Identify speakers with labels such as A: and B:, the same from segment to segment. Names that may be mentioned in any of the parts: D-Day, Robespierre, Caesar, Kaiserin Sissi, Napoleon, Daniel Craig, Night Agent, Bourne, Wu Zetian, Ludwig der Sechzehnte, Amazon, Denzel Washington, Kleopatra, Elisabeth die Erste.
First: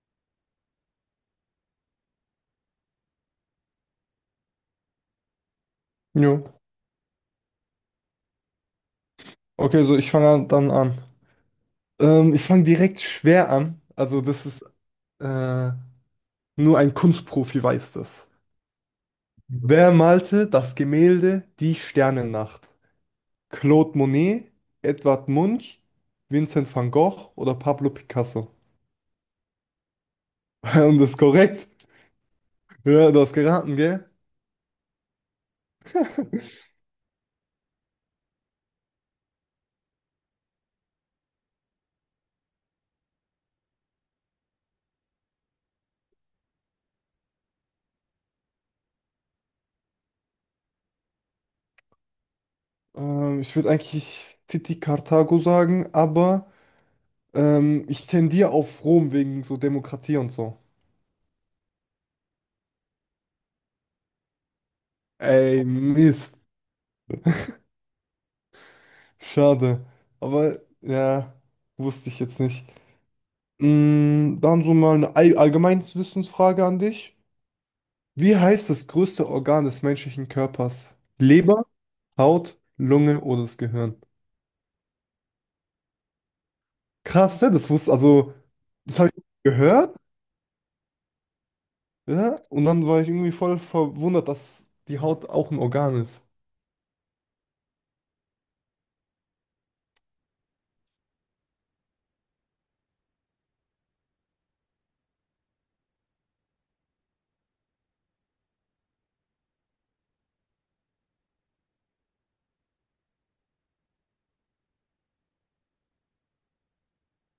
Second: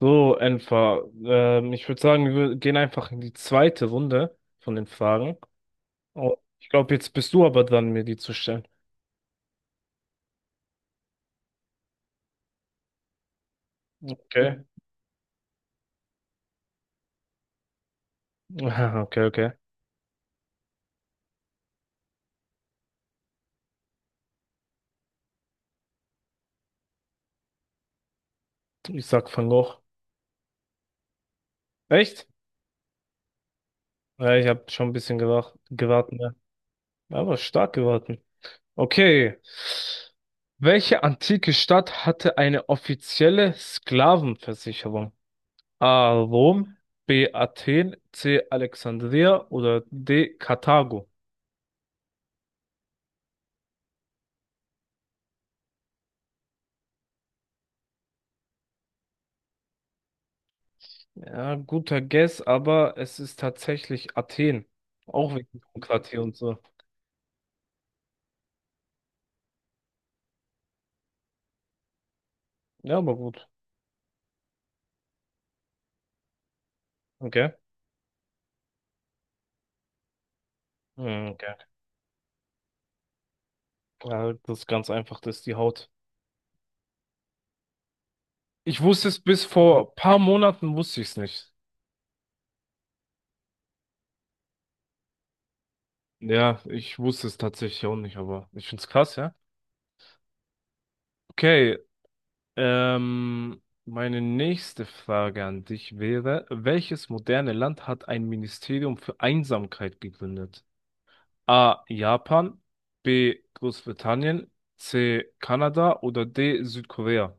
A: So, Enfer, ich würde sagen, wir gehen einfach in die zweite Runde von den Fragen. Oh,
B: Jo.
A: ich glaube, jetzt bist du aber dran, mir die zu stellen.
B: Okay, so ich fange dann an. Ich fange direkt schwer an. Also das
A: Okay.
B: ist äh, nur ein Kunstprofi weiß das.
A: Aha, okay, okay.
B: Wer malte das Gemälde Die Sternennacht? Claude Monet, Edvard Munch, Vincent van Gogh oder Pablo Picasso?
A: Ich sag fang hoch.
B: Und das ist korrekt.
A: Echt?
B: Ja, du hast geraten, gell?
A: Ja, ich habe schon ein bisschen gewartet, ne? Aber stark gewartet. Okay. Welche antike Stadt hatte eine offizielle Sklavenversicherung? A. Rom, B. Athen, C. Alexandria oder D. Karthago?
B: Ich würde eigentlich Titi Karthago sagen, aber ich tendiere auf Rom wegen so Demokratie und so.
A: Ja, guter Guess, aber es ist tatsächlich Athen. Auch wegen
B: Ey,
A: Demokratie und
B: Mist.
A: so.
B: Schade. Aber ja, wusste ich jetzt nicht.
A: Ja, aber gut.
B: Dann so mal eine allgemeines Wissensfrage an dich.
A: Okay.
B: Wie heißt das größte Organ des menschlichen Körpers?
A: Hm, okay.
B: Leber, Haut, Lunge oder das Gehirn?
A: Ja, das ist ganz einfach, das ist die Haut.
B: Krass, ne? Das wusste, also,
A: Ich
B: das
A: wusste
B: habe
A: es
B: ich
A: bis vor
B: gehört,
A: paar Monaten, wusste ich es nicht.
B: ja? Und dann war ich irgendwie voll verwundert, dass die Haut auch ein Organ ist.
A: Ja, ich wusste es tatsächlich auch nicht, aber ich find's krass, ja. Okay, ähm, meine nächste Frage an dich wäre, welches moderne Land hat ein Ministerium für Einsamkeit gegründet? A. Japan, B. Großbritannien, C. Kanada oder D. Südkorea?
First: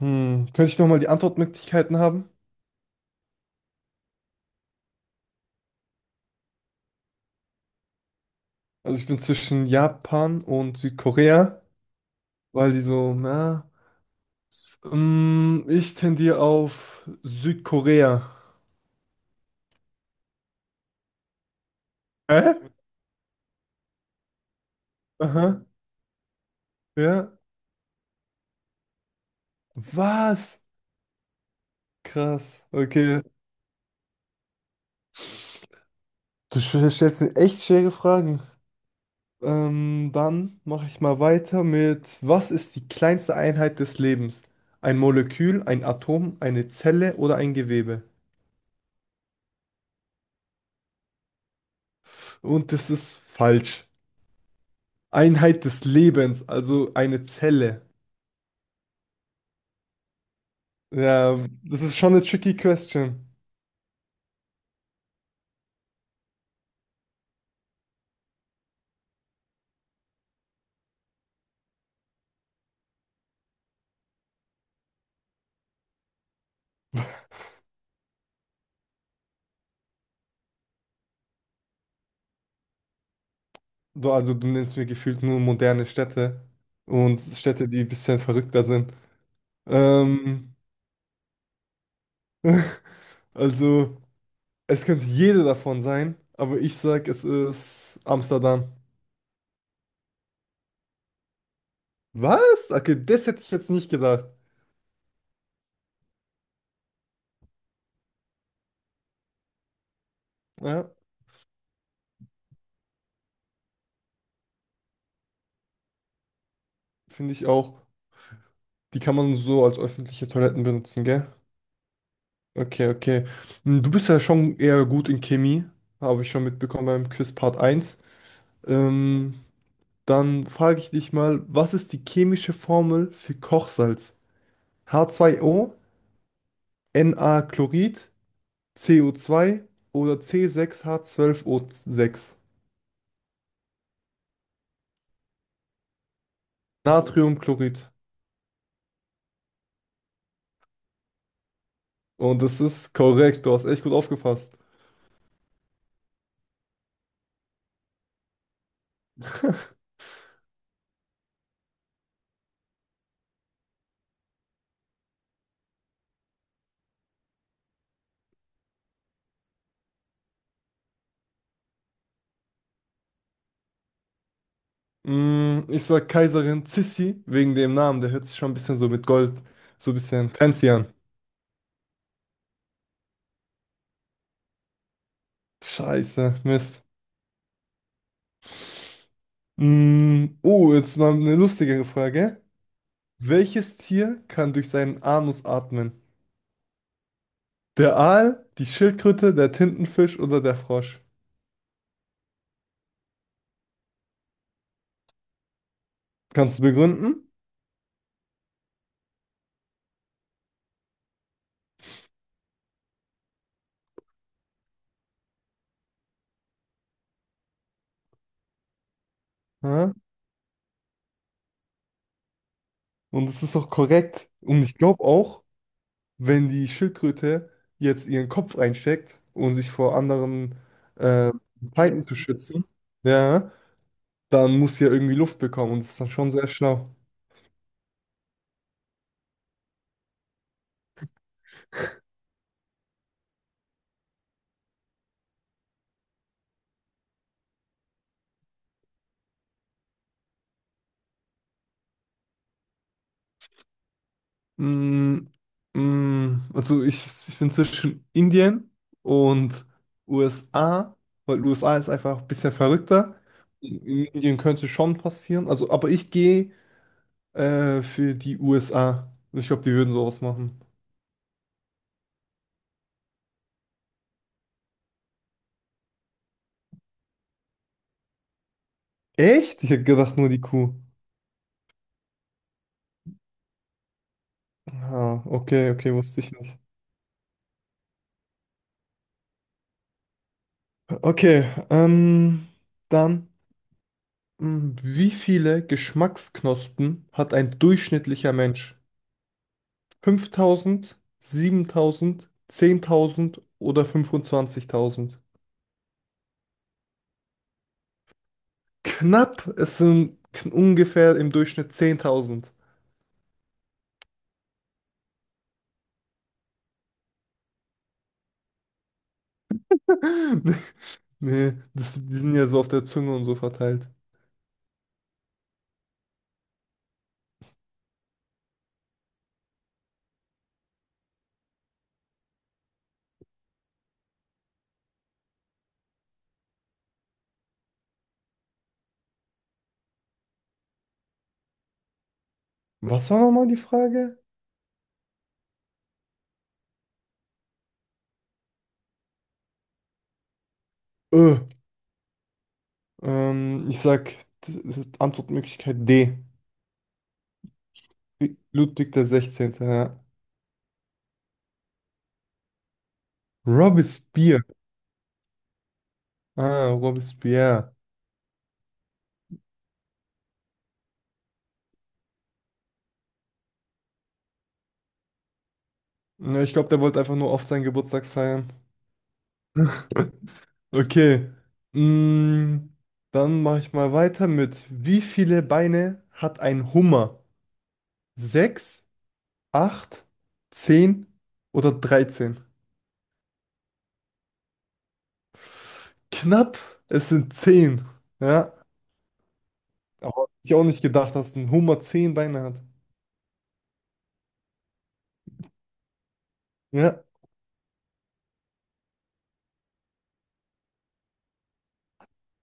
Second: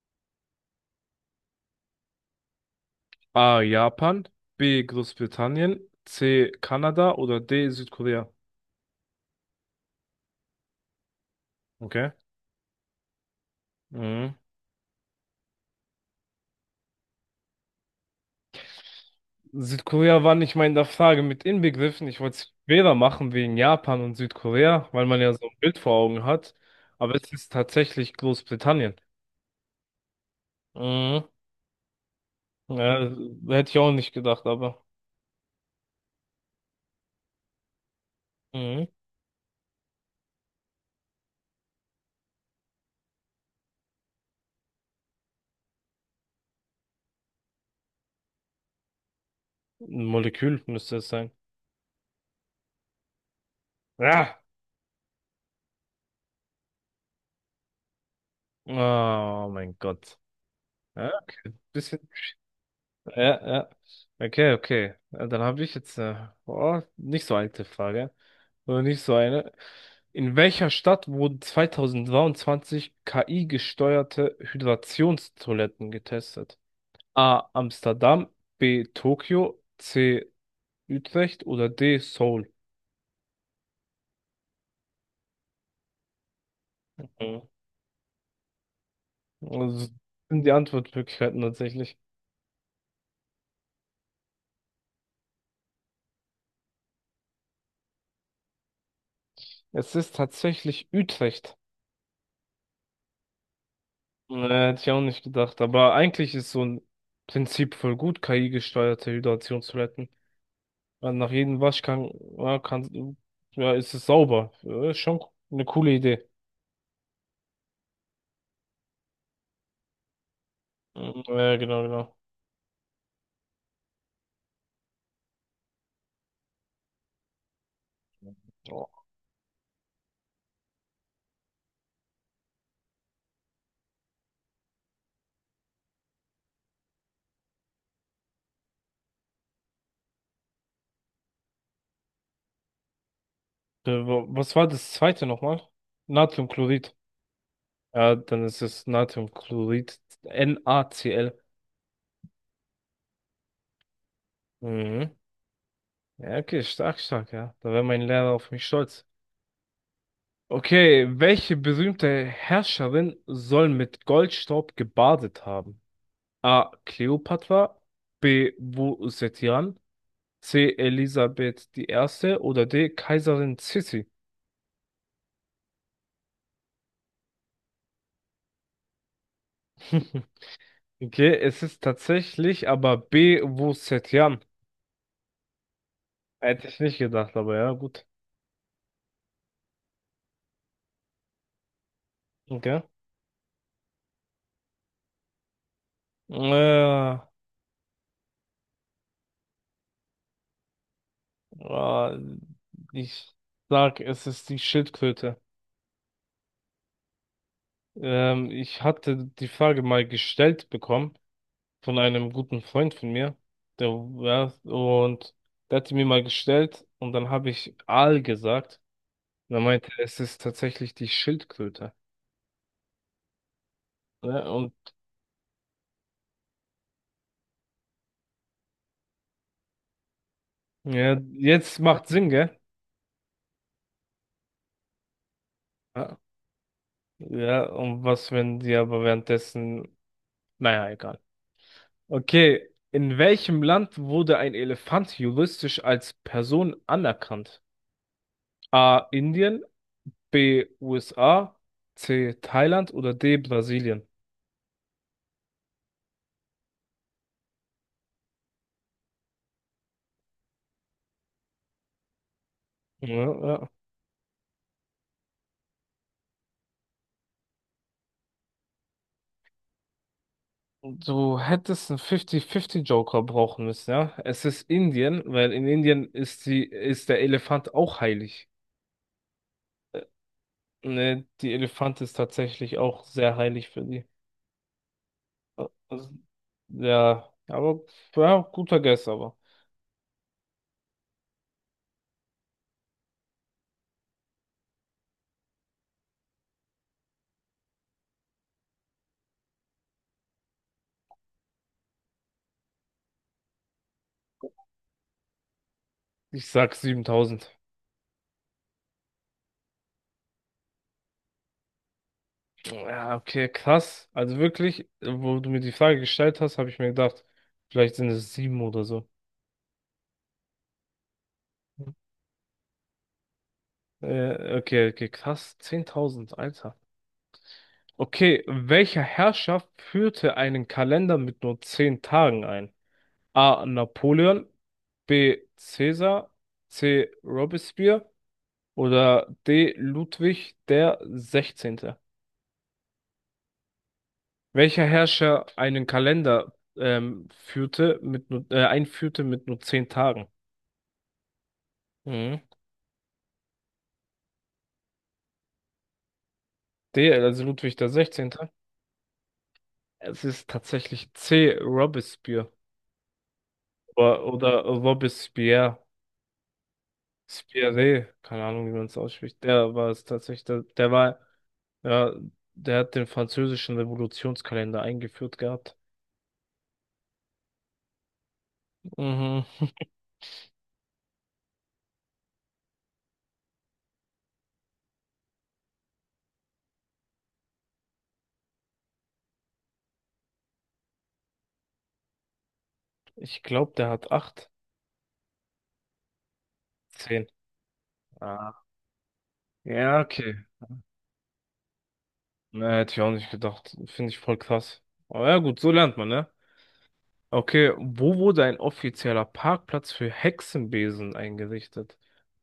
B: Könnte ich nochmal die Antwortmöglichkeiten haben?
A: A. Japan, B. Großbritannien, C. Kanada oder D. Südkorea?
B: Also ich bin zwischen Japan und Südkorea,
A: Okay.
B: weil die so, ja.
A: Mhm.
B: Ich tendiere auf Südkorea.
A: Südkorea war nicht mal in der Frage mit inbegriffen. Ich wollte es
B: Hä?
A: schwerer machen wegen Japan und Südkorea, weil man ja so ein
B: Aha,
A: Bild vor Augen hat. Aber es
B: ja.
A: ist tatsächlich Großbritannien.
B: Was?
A: Mhm.
B: Krass.
A: Ja,
B: Okay.
A: hätte ich auch nicht gedacht, aber.
B: Du stellst mir echt schwere Fragen.
A: Mhm.
B: Dann mache ich mal weiter mit, was ist die kleinste Einheit des Lebens? Ein Molekül, ein Atom, eine Zelle oder ein Gewebe?
A: Ein Molekül müsste es sein.
B: Und das ist falsch.
A: Ja.
B: Einheit des Lebens, also eine Zelle.
A: Oh mein Gott. Ja,
B: Ja,
A: okay.
B: das ist
A: Bisschen.
B: schon eine tricky question.
A: Ja, ja. Okay, okay. Ja, dann habe ich jetzt eine oh, nicht so alte Frage. Oder nicht so eine. In welcher Stadt wurden 2023 KI-gesteuerte Hydrationstoiletten getestet? A. Amsterdam, B. Tokio, C. Utrecht oder D. Seoul?
B: Du, also du nennst mir gefühlt nur moderne Städte und
A: Mhm.
B: Städte, die ein bisschen verrückter sind.
A: Also, das sind die
B: Ähm,
A: Antwortmöglichkeiten tatsächlich.
B: also es könnte jede davon sein, aber ich sag, es ist Amsterdam.
A: Es ist tatsächlich Utrecht.
B: Was? Okay, das hätte ich jetzt nicht gedacht.
A: Nee, hätte ich auch nicht gedacht. Aber eigentlich ist so ein Prinzip voll gut, KI-gesteuerte Hydration zu retten.
B: Ja,
A: Weil nach jedem Waschgang, ja, kann, ja, ist es sauber. Ja, ist schon eine coole Idee.
B: finde ich auch. Die kann man so als öffentliche Toiletten benutzen,
A: Mhm,
B: gell?
A: ja, ja, genau, genau.
B: Okay, okay. Du bist ja schon eher gut in Chemie, habe ich schon mitbekommen beim Quiz Part eins. Ähm, Dann frage ich dich mal, was ist die chemische Formel für Kochsalz? H2O, Na-Chlorid, CO2 oder C6H12O6.
A: Was war das zweite nochmal? Natriumchlorid.
B: Natriumchlorid.
A: Ja, dann ist es Natriumchlorid. NaCl.
B: Und das ist korrekt, du hast echt gut aufgepasst.
A: Mhm. Ja, okay, stark, stark, ja. Da wäre mein Lehrer auf mich stolz. Okay, welche berühmte Herrscherin soll mit Goldstaub gebadet haben? A. Kleopatra, B. Wu Zetian, C. Elisabeth die Erste oder D. Kaiserin Sissi.
B: Ich sag Kaiserin Sissi wegen dem Namen, der hört sich schon ein bisschen so mit Gold, so ein bisschen fancy an.
A: Okay, es ist tatsächlich aber B. Wu Zetian.
B: Scheiße,
A: Hätte ich
B: Mist.
A: nicht gedacht, aber ja, gut.
B: Oh, jetzt mal eine lustigere Frage.
A: Okay.
B: Welches Tier kann durch seinen Anus atmen?
A: Äh,
B: Der Aal, die Schildkröte, der Tintenfisch oder der Frosch?
A: äh, ich sag, es ist die Schildkröte.
B: Kannst du begründen?
A: Ich hatte die Frage mal gestellt bekommen von einem guten Freund von mir. Der, ja, und der hat die mir mal gestellt und dann habe ich Aal gesagt. Und er meinte,
B: Ja?
A: es ist tatsächlich die Schildkröte.
B: Und es ist auch korrekt.
A: Ja,
B: Und
A: und
B: ich glaube auch, wenn die Schildkröte jetzt ihren Kopf einsteckt, um sich vor anderen
A: ja,
B: äh,
A: jetzt
B: Feinden
A: macht
B: zu
A: Sinn, gell?
B: schützen, ja, dann muss sie ja irgendwie Luft bekommen und das ist dann
A: Ja,
B: schon sehr schlau.
A: ja, und was, wenn die aber währenddessen, naja, egal. Okay, in welchem Land wurde ein Elefant juristisch als Person anerkannt? A. Indien, B. USA, C. Thailand oder D. Brasilien?
B: Mm, also ich bin zwischen Indien und USA, weil USA ist einfach ein bisschen verrückter.
A: Ja, ja.
B: In Indien könnte schon passieren. Also, aber ich gehe für die USA. Ich glaube, die würden sowas machen.
A: Du hättest einen 50-50 Joker brauchen müssen, ja. Es ist Indien, weil in Indien ist die, ist der Elefant auch heilig.
B: Echt? Ich hätte gedacht, nur die Kuh.
A: Ne, die Elefant ist tatsächlich auch sehr heilig für die.
B: Ah, okay, okay,
A: Also,
B: wusste ich nicht.
A: ja, aber ja, guter Guess, aber
B: Okay, dann, wie viele Geschmacksknospen hat ein durchschnittlicher Mensch? 5.000, 7.000, 10.000 oder 25.000?
A: ich sag 7000.
B: Knapp, es sind ungefähr im Durchschnitt 10.000.
A: Ja, okay, krass. Also wirklich, wo du mir die Frage gestellt hast, habe ich mir gedacht, vielleicht sind es sieben oder so.
B: Nee, das, die sind ja so auf der Zunge und so verteilt.
A: Okay, okay, krass. Zehntausend Alter. Okay, welcher Herrscher führte einen Kalender mit nur zehn Tagen ein? A. Napoleon, B. Caesar, C. Robespierre oder D. Ludwig der Sechzehnte?
B: Was war nochmal die Frage?
A: Welcher Herrscher einen Kalender führte mit nur, einführte mit nur zehn Tagen?
B: Ö,
A: Mhm.
B: Ich sag Antwortmöglichkeit D.
A: D. Also Ludwig der Sechzehnte?
B: Ludwig der 16. Ja.
A: Es ist tatsächlich C. Robespierre oder,
B: Robespierre.
A: oder Robespierre.
B: Ah, Robespierre.
A: Spiré, keine Ahnung, wie man es ausspricht. Der war es tatsächlich. Der war, ja, der hat den französischen Revolutionskalender eingeführt gehabt.
B: Ja, ich glaube, der wollte einfach nur oft seinen Geburtstag feiern.
A: Mhm.
B: Okay. Mm, Dann mache ich mal weiter mit, wie viele Beine hat ein Hummer? Sechs, acht, 10 oder 13?
A: Ich glaube, der hat acht,
B: Knapp, es
A: zehn.
B: sind 10. Ja,
A: Ah. Ja,
B: aber hätte
A: okay.
B: ich auch nicht gedacht, dass ein Hummer 10 Beine hat.
A: Ne, hätte ich auch nicht gedacht. Finde ich voll krass. Aber ja, gut, so lernt man, ne?
B: Ja.
A: Okay, wo wurde ein offizieller Parkplatz für Hexenbesen eingerichtet?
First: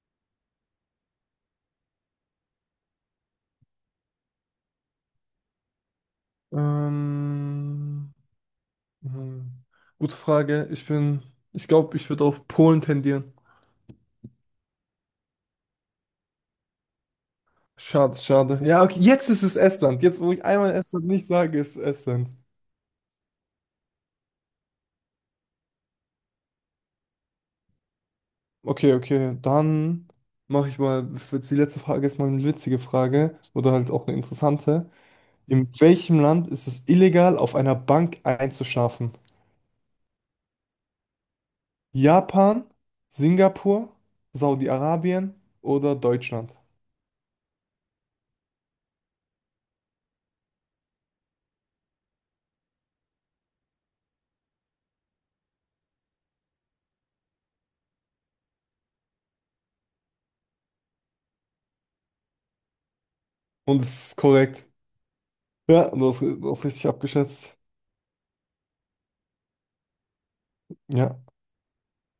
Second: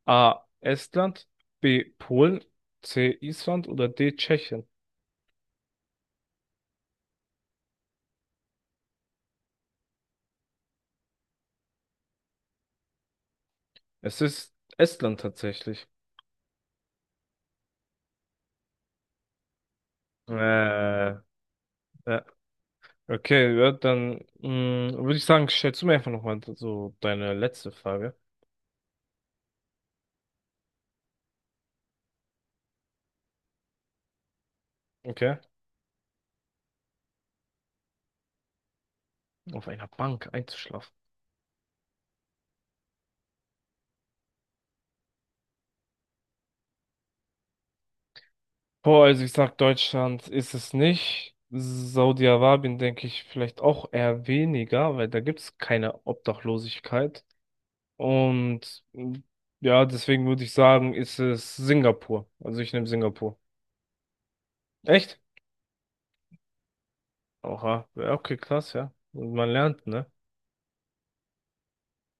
A: A. Estland, B. Polen, C. Island oder D. Tschechien?
B: Ähm, Hm, Gute Frage. Ich bin, ich glaube, ich würde auf Polen tendieren.
A: Es ist Estland tatsächlich.
B: Schade, schade. Ja, okay, jetzt ist es Estland. Jetzt, wo
A: Äh,
B: ich einmal Estland nicht sage, ist es
A: ja.
B: Estland.
A: Okay, ja, dann mh, würde ich sagen, stellst du mir einfach nochmal so deine letzte Frage.
B: Okay, okay, dann mache ich mal, jetzt die letzte Frage ist mal eine witzige Frage oder halt auch eine interessante.
A: Okay.
B: In welchem Land ist es illegal, auf einer Bank einzuschlafen?
A: Auf einer Bank einzuschlafen.
B: Japan, Singapur, Saudi-Arabien oder Deutschland?
A: Boah, also ich sag, Deutschland ist es nicht. Saudi-Arabien denke ich vielleicht auch eher weniger, weil da gibt es keine Obdachlosigkeit. Und mh, ja, deswegen würde ich sagen, ist es Singapur. Also ich nehme Singapur.
B: Und es ist korrekt.
A: Echt?
B: Ja, du hast richtig abgeschätzt.
A: Oha. Ja, okay, krass, ja. Und man lernt, ne?
B: Ja.